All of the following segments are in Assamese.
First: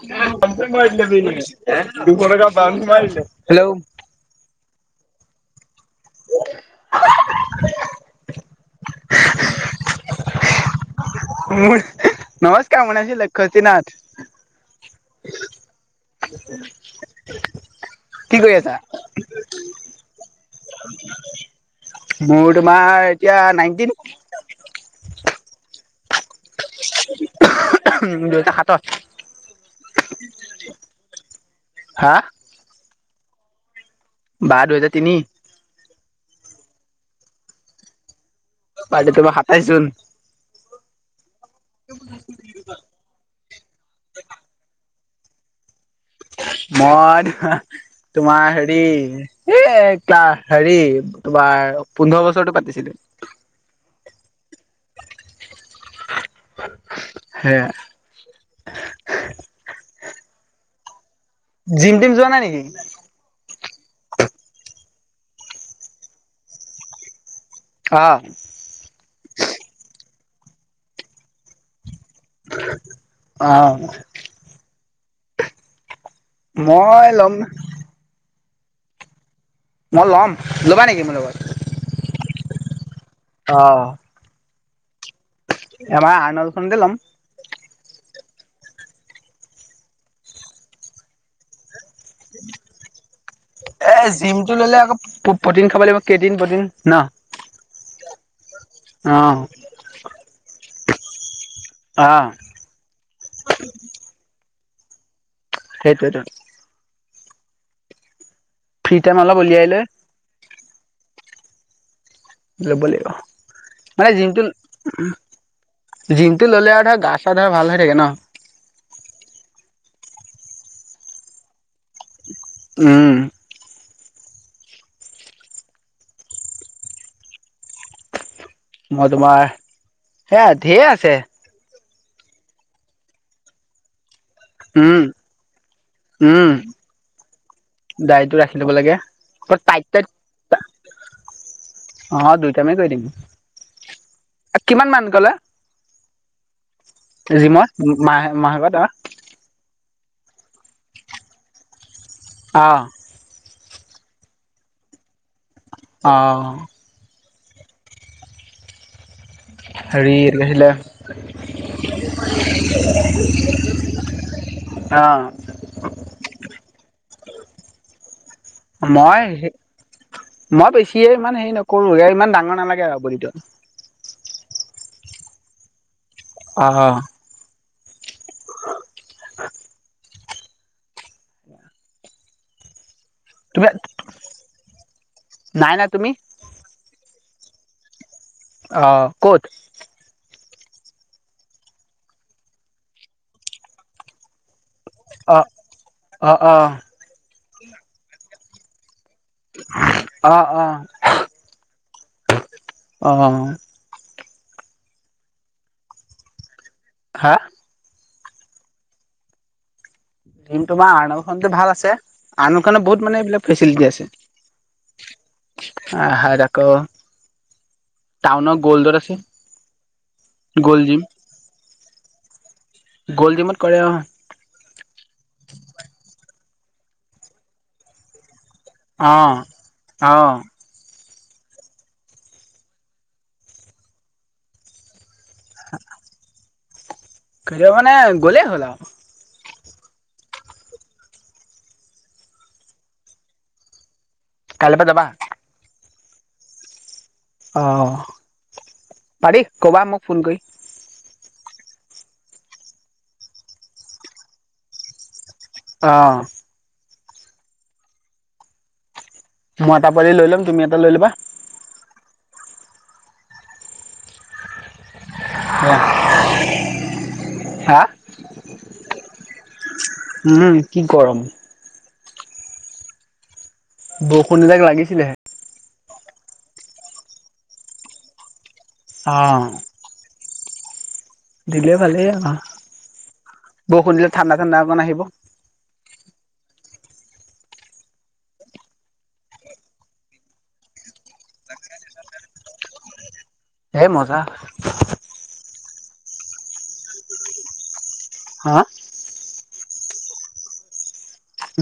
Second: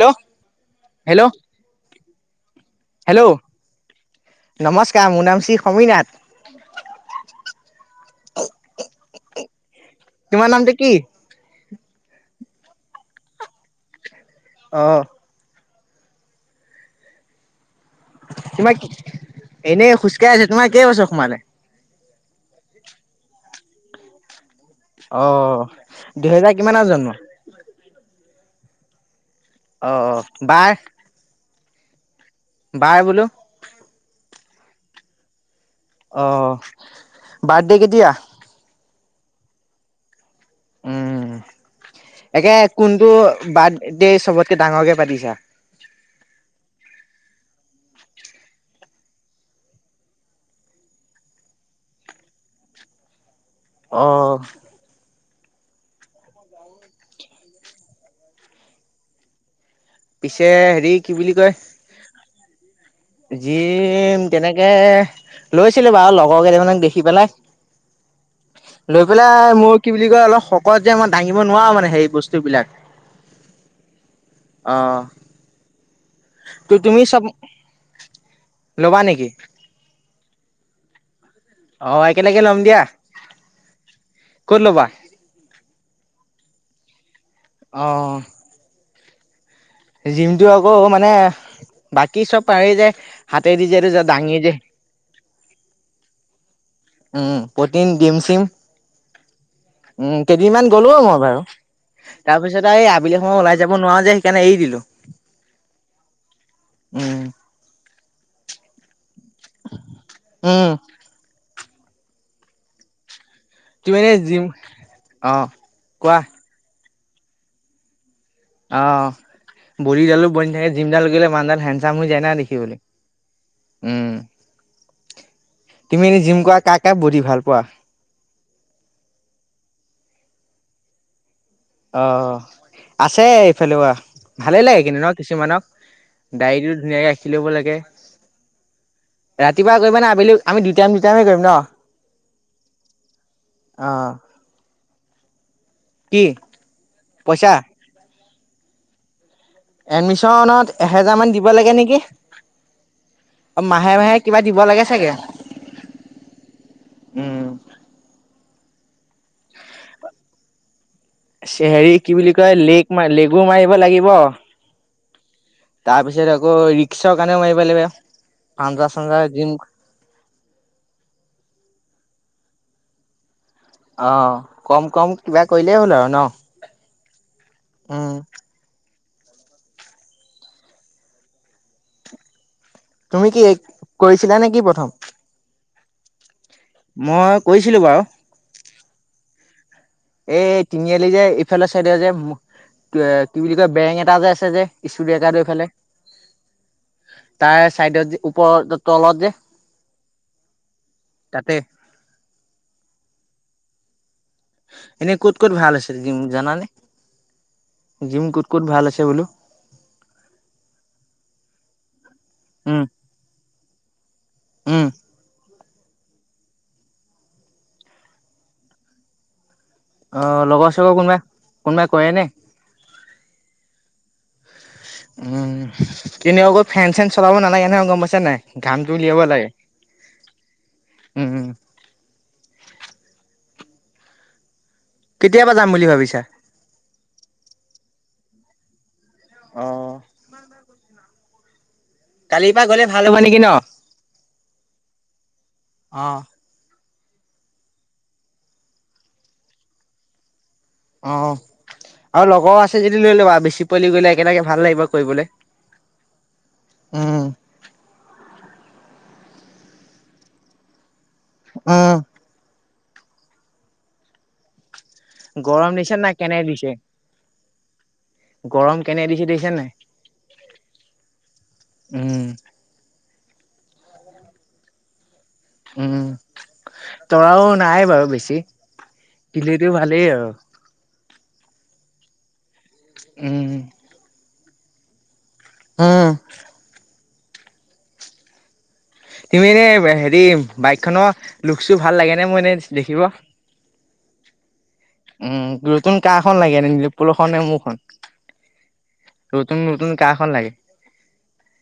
হেল্ল' হেল্ল' হেল্ল' হেল্লো নমস্কাৰ মোৰ নাম শ্ৰী সমীনাথ তোমাৰ নামটো কি মোৰ নমস্কাৰ মোৰ নাম শ্ৰী আছিল লক্ষজোতি নাথ অ স [unintelligible] তোমাৰ এনেই খোজকাঢ়ি আছে তোমাৰ কেই বছৰ সোমালে মোৰ তোমাৰ এতিয়া নাইনটিন অ দুহেজাৰ কিমানৰ জন্ম উম দুহেজাৰ সাতত অ অ বাৰ হা বাৰ বোলো বাৰ দুহেজাৰ তিনি অহ, বাৰ্থডে কেতিয়া? বাৰ্ডে তোমাৰ সাতাইশ জুন। উম। [unintelligible] একে কোনটো বাৰ্থডে চবতকে ডাঙৰকে পাতিছা? মই, তোমাৰ হেৰি এ ক্লা হেৰি তোমাৰ পোন্ধৰ বছৰৰতো পাতিছিলোঁ। অহ। [unintelligible] সেয়া। পিছে হেৰি কি বুলি কয় জিম-টিম যোৱা নাই নেকি? জিম তেনেকে লৈছিলো বাৰু লগৰ কেইটামানক দেখি পেলাই। অহ। লৈ পেলাই মোৰ কি বুলি কয়, অলপ শকত যে মই দাঙিব নোৱাৰো মানে হেৰি বস্তুবিলাক অ অহ। মই ল'ম ল'বা নেকি? মই ল'ম। ল'বা নেকি মোৰ লগত? অহ, একেলগে লম দিয়া। অ ক'ত ল'বা? আমাৰ আৰ্ণলখনতে ল'ম। অহ। জিমটো আকৌ মানে, বাকী চব পাৰেই যে হাতেদি যে এইটো এ যে দাঙি যে [unintelligible] প্ৰটিন খাব লাগিব, ক্ৰেটিন, প্ৰটিন ন'। উম, প্ৰটিন ডিম-চিম। অহ। উম, কেইদিনমান গ'লোও মই বাৰু। অহ। তাৰপিছত আৰু আবেলি সময়ত ওলাই যাব নোৱাৰো যে, সেইকাৰণে এৰি দিলোঁ। সেইটোৱেতো। উম। ফ্ৰী টাইম অলপ উলিয়ায় লৈ উম। ল'ব লাগিব। তুমি মানে, এনে জিমটো জিম উম অ' কোৱা জিম টো ল'লে আৰু গা চা ধৰ ভাল হৈ থাকে ন'। অ' বদিডালো বনি থাকে জিমডাল গ'লে মানুহডাল হেনচাম হৈ যায় না দেখিবলে। উম উম, তুমি এনেই জিম কৰা কাক কাক বদি ভাল পোৱা? মই তোমাৰ, সেইয়া ধেৰ আছে। অহ, আছে এইফালেও আছে, ভালেই লাগে উম কিন্তু ন' কিছুমানক। উম ডাইৰীটো ধুনীয়াকে ৰাখি ল'ব লাগে। দাড়ীটো ৰাখি ল'ব লাগে আকৌ ৰাতিপুৱা টাইট টাইট কৰিবানে আবেলি আমি দুই টাইম দুই টাইমে কৰিম ন'। অহ, দুই টাইমে কৰি দিম। অহ, কিমান মান কলে কি? পইচা? জিমত মা-মাহকত ধৰক। এডমিশনত এহেজাৰ মান দিব লাগে নেকি। অ'। অ' মাহে মাহে কিবা দিব লাগে চাগে? অ'। উম। হেৰি এইটো কি আছিলে? চে হেৰি কি বুলি কয় লেগ ম লেগু মাৰিব লাগিব। অ'। তাৰপিছত আকৌ ৰিক্সৰ কাৰণেও মাৰিবা লাগিব। পাঞ্জা চাঞ্জা মই হে জিম মই বেছিয়ে ইমান হেৰি নকৰো ইমান ডাঙৰ নালাগে আৰু বদিটো। অ', কম কম কিবা কৰিলে হ'ল আৰু ন, অ উম। তুমি কি কৰিছিলা নে কি প্ৰথম? নাই নাই, তুমি? মই কৰিছিলোঁ বাৰু। অ' ক'ত? এই তিনিআলি যে ইফালে চাইদৰ যে উম কে কি বুলি কয় বেংক এটা যে আছে যে। স্পিড অ ব্ৰেকাৰটোৰ এইফালে, অ অ তাৰে চাইডত যে ওপৰত ত তলত যে। অ' অ'। তাতে। অ'। এনেই ক'ত ক'ত ভাল আছিল জিম জানানে? হা? জিম ক'ত ক'ত ভাল আছে বোলো? জিম তোমাৰ আৰ্নল্ডখন ভাল আছে, আৰ্নল্ডখন উম বহুত মানে এইবিলাক ফেচিলিটি আছে। উম। আহাত আকৌ টাউনৰ গল্ডত আছে। অ, লগৰ - গ'ল্ড চগৰ জিম কোনোবা কোনোবাই কৰে নে? গল্ড জিমত কৰে অ। উম কিন্তু আকৌ ফেন - চেন চলাব নালাগে নহয় গম পাইছা নাই? ঘামটো অ উলিয়াব লাগে অ উম। কেতিয়াবা যাম বুলি ভাবিছা? কেতিয়া মানে গ'লেই হ'ল আৰু। অ। কালিৰ পৰা গলে ভাল হ'ব নেকি ন? কাইলে পা যাবা? অঁ। অঁহ, পাৰি ক'বা মোক ফোন কৰি? অ আৰু লগৰ আছে যদি লৈ ল'বা বেছি পোৱালি গলে একেলগে ভাল লাগিব কৰিবলৈ। অ। উম। মই এটা পোৱালি লৈ লম, তুমি এটা লৈ ল'বা। উম। গৰম দিছে নাই কেনে দিছে? হা গৰম কেনে দিছে দেখিছা নাই? উম কি গৰম? উম। বৰষুন এজাক লাগিছেলেহে। উম', তৰাও নাই বাৰু বেছি অ দিলেটো ভালেই আৰু দিলে। ভালেই আ, উম', বৰষুনণ দিলে ঠাণ্ডা ঠাণ্ডা অকমান আহিব। উম', তুমি এনে হেৰি বাইক খনৰ লুকচটো ভাল লাগে নে, মোৰ এনে দেখিব? এই মজা উম', নতুন কাৰখন লাগে নিলোপ্পলখন নে মোৰখন? হা নতুন নতুন কাৰ খন লাগে?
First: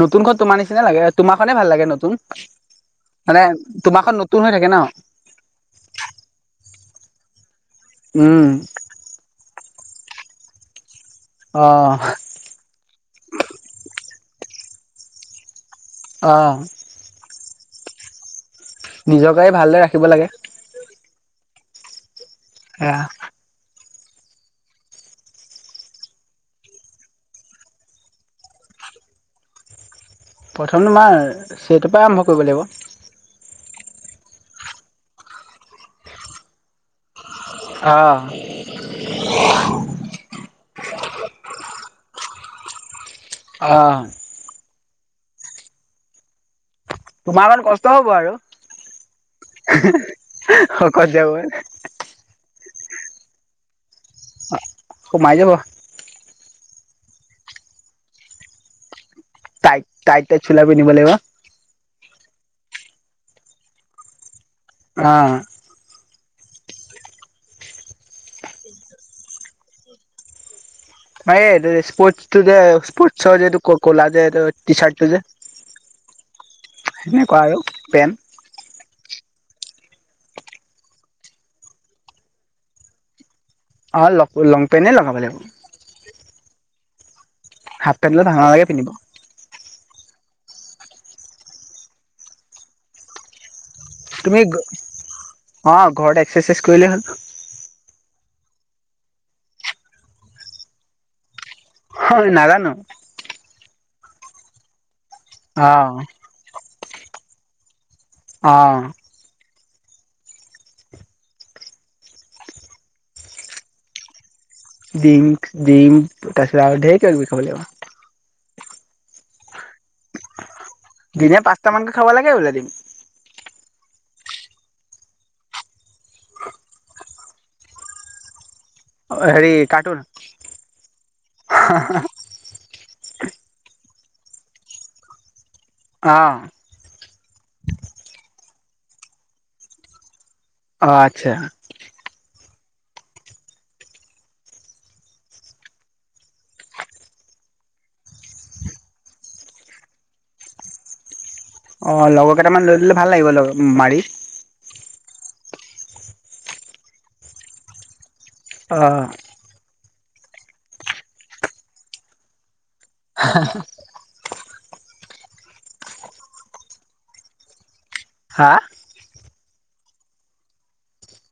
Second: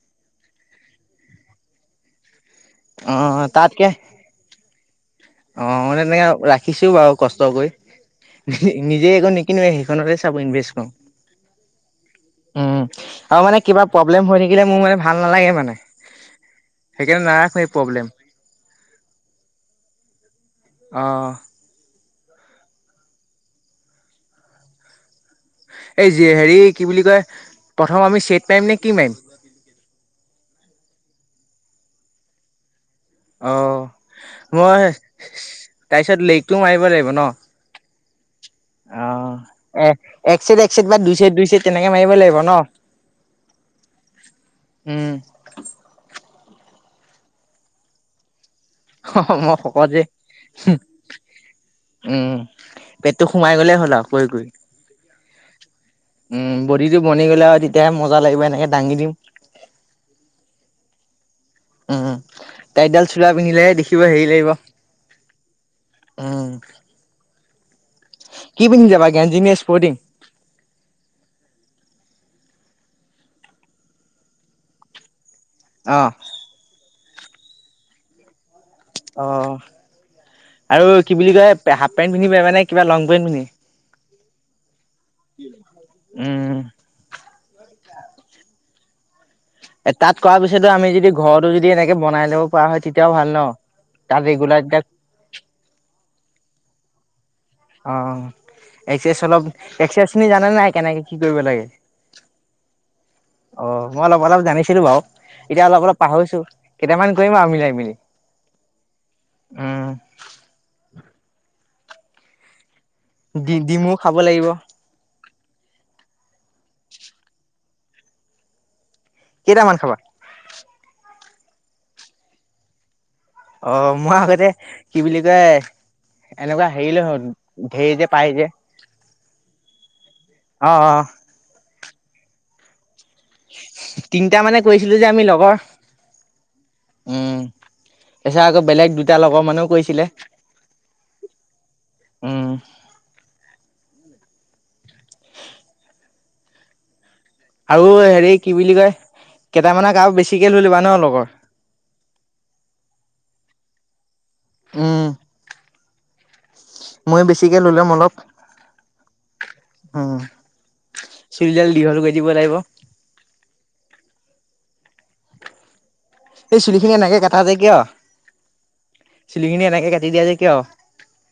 নতুনখন তোমাৰ নিচিনা লাগে। তোমাৰখনে ভাল লাগে, নতুন মানে অ' তাতকে তোমাৰখন নত তুন হৈ থাকে ন? অ', মানে মই তেনেকে ৰাখিছোও বাৰু কষ্ট কৰি উম', নিজে একো নিকিনোৱে সেইখনতে চাব ইনভেষ্ট কৰো। অ', উম', আৰু মানে কিবা প্ৰব্লেম হৈ থাকিলে, মোৰ মানে ভাল নালাগে মানে অ', সেইকাৰণে নাৰাখোৱে প্ৰব্লেম নিজৰ গাড়ী ভালদৰে ৰাখিব লাগে। অ', সেয়া এই হেৰি কি বুলি কয়। প্ৰথম আমি চেট মাৰিম নে কি মাৰিম। প্ৰথম মাৰ চেটৰ পা আৰম্ভ কৰিব লাগিব। অ', মই তাৰিত লেকটো মাৰিব লাগিব ন। অ', অ', এ', এক চড এক চছেড বা দুই চছেড দুই চছেট তেনেকে মাৰিব লাগিব ন। অ', উম', তোমাৰ অণ কষ্ট হব আৰু উম মই শকত যে শকত যাব। উম', পেটটো সোমাই গ'লেই হ'ল আৰু কৰি কৰি। সোমাই যাব উম', বডি টো বনি গ'লে আৰু তেতিয়াহে মজা লাগিব এনেকে দাঙি দিম। টাইত টাইত চোলা লাগিব। উম', তাইৰতডাল চলা পিন্ধিলেহে দেখিব হেৰি লাগিব। অ', উম', কি পন্ধ যাবা গজ্ঞি নে স্পৰ্টং। [unintelligible] স্পৰ্ট তটো যে স্পৰ্ট চ যে ক'লা যে টি চাৰট তটো যে অ', সেনেকুৱা আৰু পেনট। অ', আৰু কি বুলি কয় হাফ পেণ্ট পিন্ধি পাৰিবা নে কিবা লং পেণ্ট পিন্ধি অ', লং পেণ্টে লগাব লাগিব। উম', হাফ পেণ্ট দাল ভাল নালাগে পিন্ধিব। এ, তাত কৰা পিছতো যদি ঘৰতো এনেকে বনাই ল'ব পৰা হয় তেতিয়াও ভাল ন'। তাত তুমি ৰেগুলাৰ তাক অ', ঘৰত এক্সাৰচাইজ কৰিলেই হ'ল। অ, এক্সাৰচাইজ অলপ এক্সাৰচাইজ খিনি জানে নাই কেনেকে কি কৰিব লাগে? হয়, নাজানো। অ', মই অলপ অলপ জানিছিলো বাৰু এতিয়া অ অলপ অলপ পাহৰিছো। কেইটামান কৰিম আৰু মিলাই মিলি। অ'। উম। ডি-ডিমু খাব লাগিব। ডিম ডিম তাৰপিছত আৰু ধেৰ কিবা কিবি খাব লাগিব। কেইটামান খাবা? দিনে পাঁচটামানকৈ খাব লাগে বোলে দিম। অ', মই আগতে কি বুলি কয়। এনেকুৱা হেৰি কৈ আহোঁ ঢেৰ যে পায় যে। অ', হেৰি কাৰ্টুন? অ অ তিনটা মানে কৰিছিলো যে আমি লগৰ। অ'। উম, তাৰছত আকৌ বেলেগ দুটা লগৰ মানেও কৈছিলে। অ', আচ্ছা। উম। আৰু হেৰি কি বুলি কয় কেইটামানক আৰু আৰু বেছিকে লৈ ল'বা ন' লগৰ। অ', লগৰ কেইটামান লৈ ল'লে ভাল লাগিব মাৰি। উম। ময়ো বেছিকে লৈ ল'ম অলপ। অ'। উম, চুলিডাল দীঘল কৰি দিব লাগিব। [inaudible] এই চুলি খিনি এনেকে কাটা যে কিয়? হা? চুলিখিনি এনেকে কাটি দিয়া যে কিয়?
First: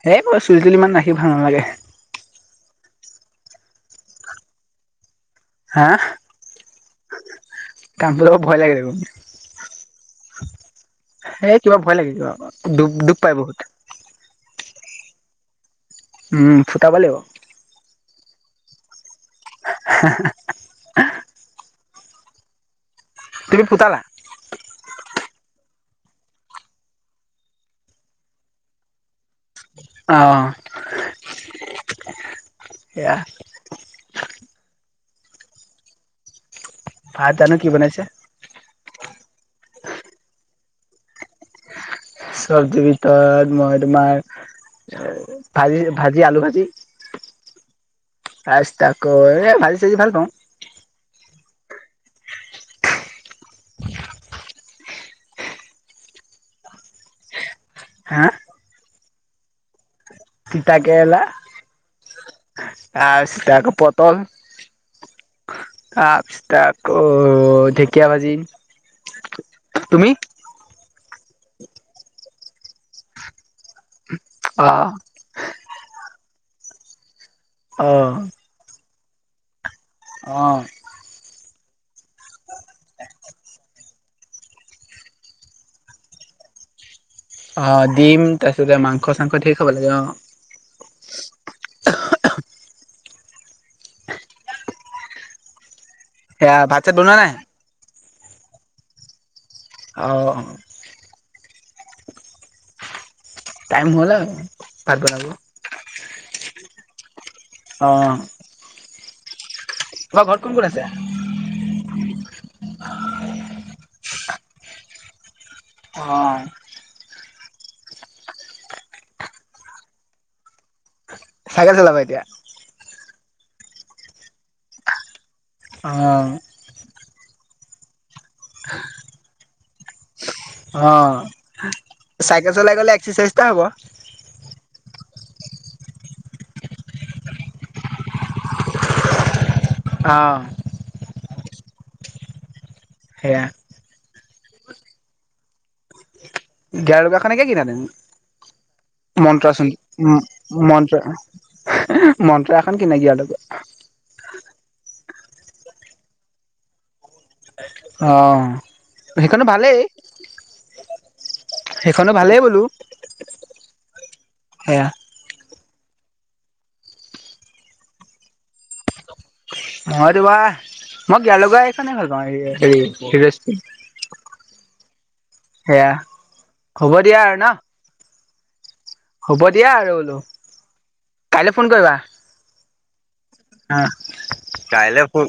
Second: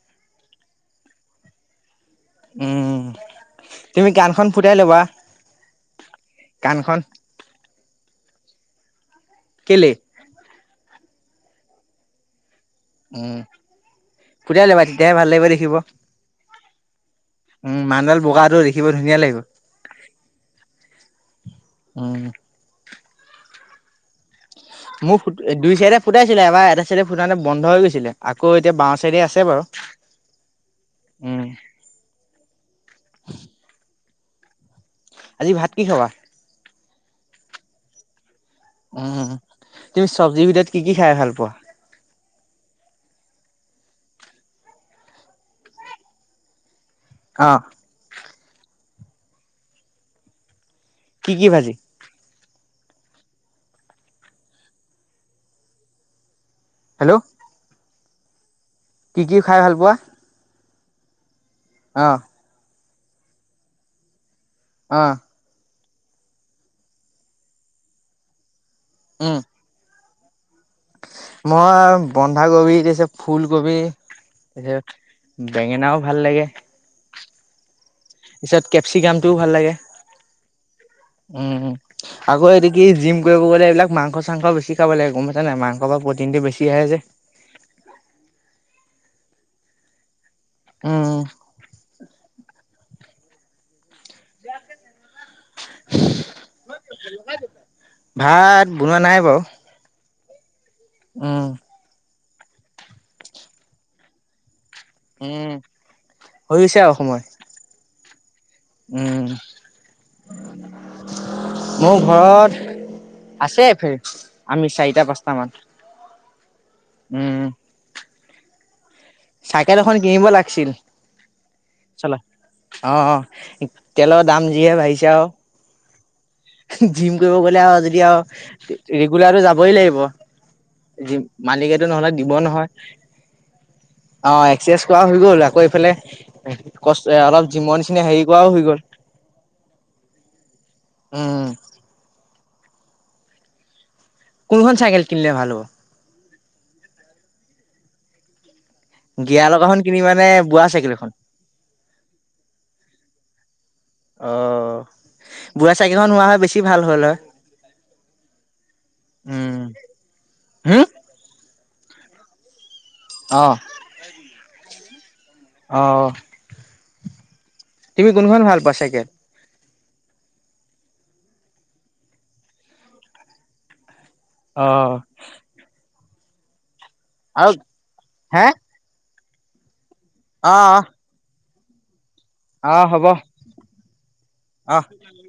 হেই মই চুলি-তুলি ৰাখি ইমান ভাল নালাগে। উম, তুমি কাণখন ফুটাই ল'বা। হা? কাণখন। কান ফুটাব ভয় লাগে দেখোন। কেলে? সেই কিবা ভয় লাগে কিবা দু-দুখ পাই উম। বহুত। ফুটাই ল'বা তেতিয়াহে ভাল লাগিব দেখিব। উম, ফুটাব লাগিব। উম, মানুহডাল বগাটো দেখিব ধুনীয়া লাগিব। [inaudible] উম। তুমি ফুটালা? মোৰ ফু দুই চাইডে ফুটাইছিলে এবাৰ এটা চাইডে ফুটাতে বন্ধ হৈ গৈছিলে আকৌ এতিয়া বাওঁ চাইডে আছে বাৰু। অ উম [unintelligible] এয়া আজি ভাত কি খাবা ভাত জানো কি বনাইছে উম, তুমি চব্জিৰ ভিতৰত কি কি খাই ভাল পোৱা? চব্জিৰ ভিতৰত মই তোমাৰ ভাজি ভাজি আলু ভাজি অ আচ তাকৌ এ ভাজি সাজি ভাল পাওঁ কি কি ভাজি হেল্ল' হা কি কি খাই ভাল পোৱা তিতা কেৰেলা অ আ ষ্টকো পতল অ', তাৰ পি অ ঢেকীয়া ভাজি উম তুমি মই বন্ধাকবি তাৰপিছত ফুলকবি অ তাৰপিছত বেঙেনাও ভাল লাগে। অ তাৰপিছত কেপচিগামটোও ভাল লাগে। অ উম আকৌ এইদিকে জিম কৰিব গ'লে এইবিলাক মাংস মাংস বেছি খাব লাগে গম পাইছা নাই মাংস পৰা প্ৰটিনটো বেছি আহে যে অ ডিম তাৰপিছতে মাংস চাংস ঢেৰ খাব লাগে অ উম সেয়া ভাত চাত বনোৱা নাই ভাত বনোৱা নাই বাৰু অ অ উম টাইম হ'ল আৰু ভাত বনাব উম হৈছে আও সময় অ উম তোমাৰ ঘৰত কোন কোন আছে মোৰ ঘৰত আছে ফেইট চাৰিটা পাঁচটা মান অ উম চাইকেল এখন কিনিব লাগছিল চাইকেল চলাবা এতিয়া অ অ তেলৰ দাম যিহে বাঢ়িছে আও অ জিম কৰিব গ'লে আও যদি আও ৰেগুলাৰটো যাবই লাগিব অ দিম মালিকে টো নহ'লে দিব চাইকেল নহয়। চলাই গ'লে এক্সাৰচাইজ এটা হ'ব অ এক্সাৰচাইজ কৰা হৈ গ'ল আকৌ এইফালে কষ্ট অলপ জিমন নিচিনে হেৰি কৰাও হৈ গ'ল। অ। উম। সেয়া। কোনখন চাইকেল কিনিলে ভাল হ'ব? গিয়া লগাখনকে কিনা তেনন্তে। গিয়াৰ মন্ত্ৰচন লগাখন কিনিবা নে বুঢ়া চাইকেল এখন? মন্ত্ৰ মন্ত্ৰ এখন কিনা গিয়া লগোৱা। অঁ বুঢ়া চাইকেল খন হোৱা হয় বেছি ভাল হ'ল হয়। অ হেইখনো উম, ভালেই। হম হেইখনো ভালেই বোলোঁ। অ', সেয়া। অ। তুমি কোনখন ভাল পোৱা চাইকেল? মই তোমাৰ মই গিয় লগা এইখনে ভাল পাওঁ হেৰ হিৰ ইষ্টেন। অ। সেয়া হ'ব দিয়া আৰু ন। হে। হ'ব দিয়া আৰু বোলো। অ। কাইলৈ ফোন কৰিবা। অ হ'ব। অহ অ'। কাইলৈ ফোন।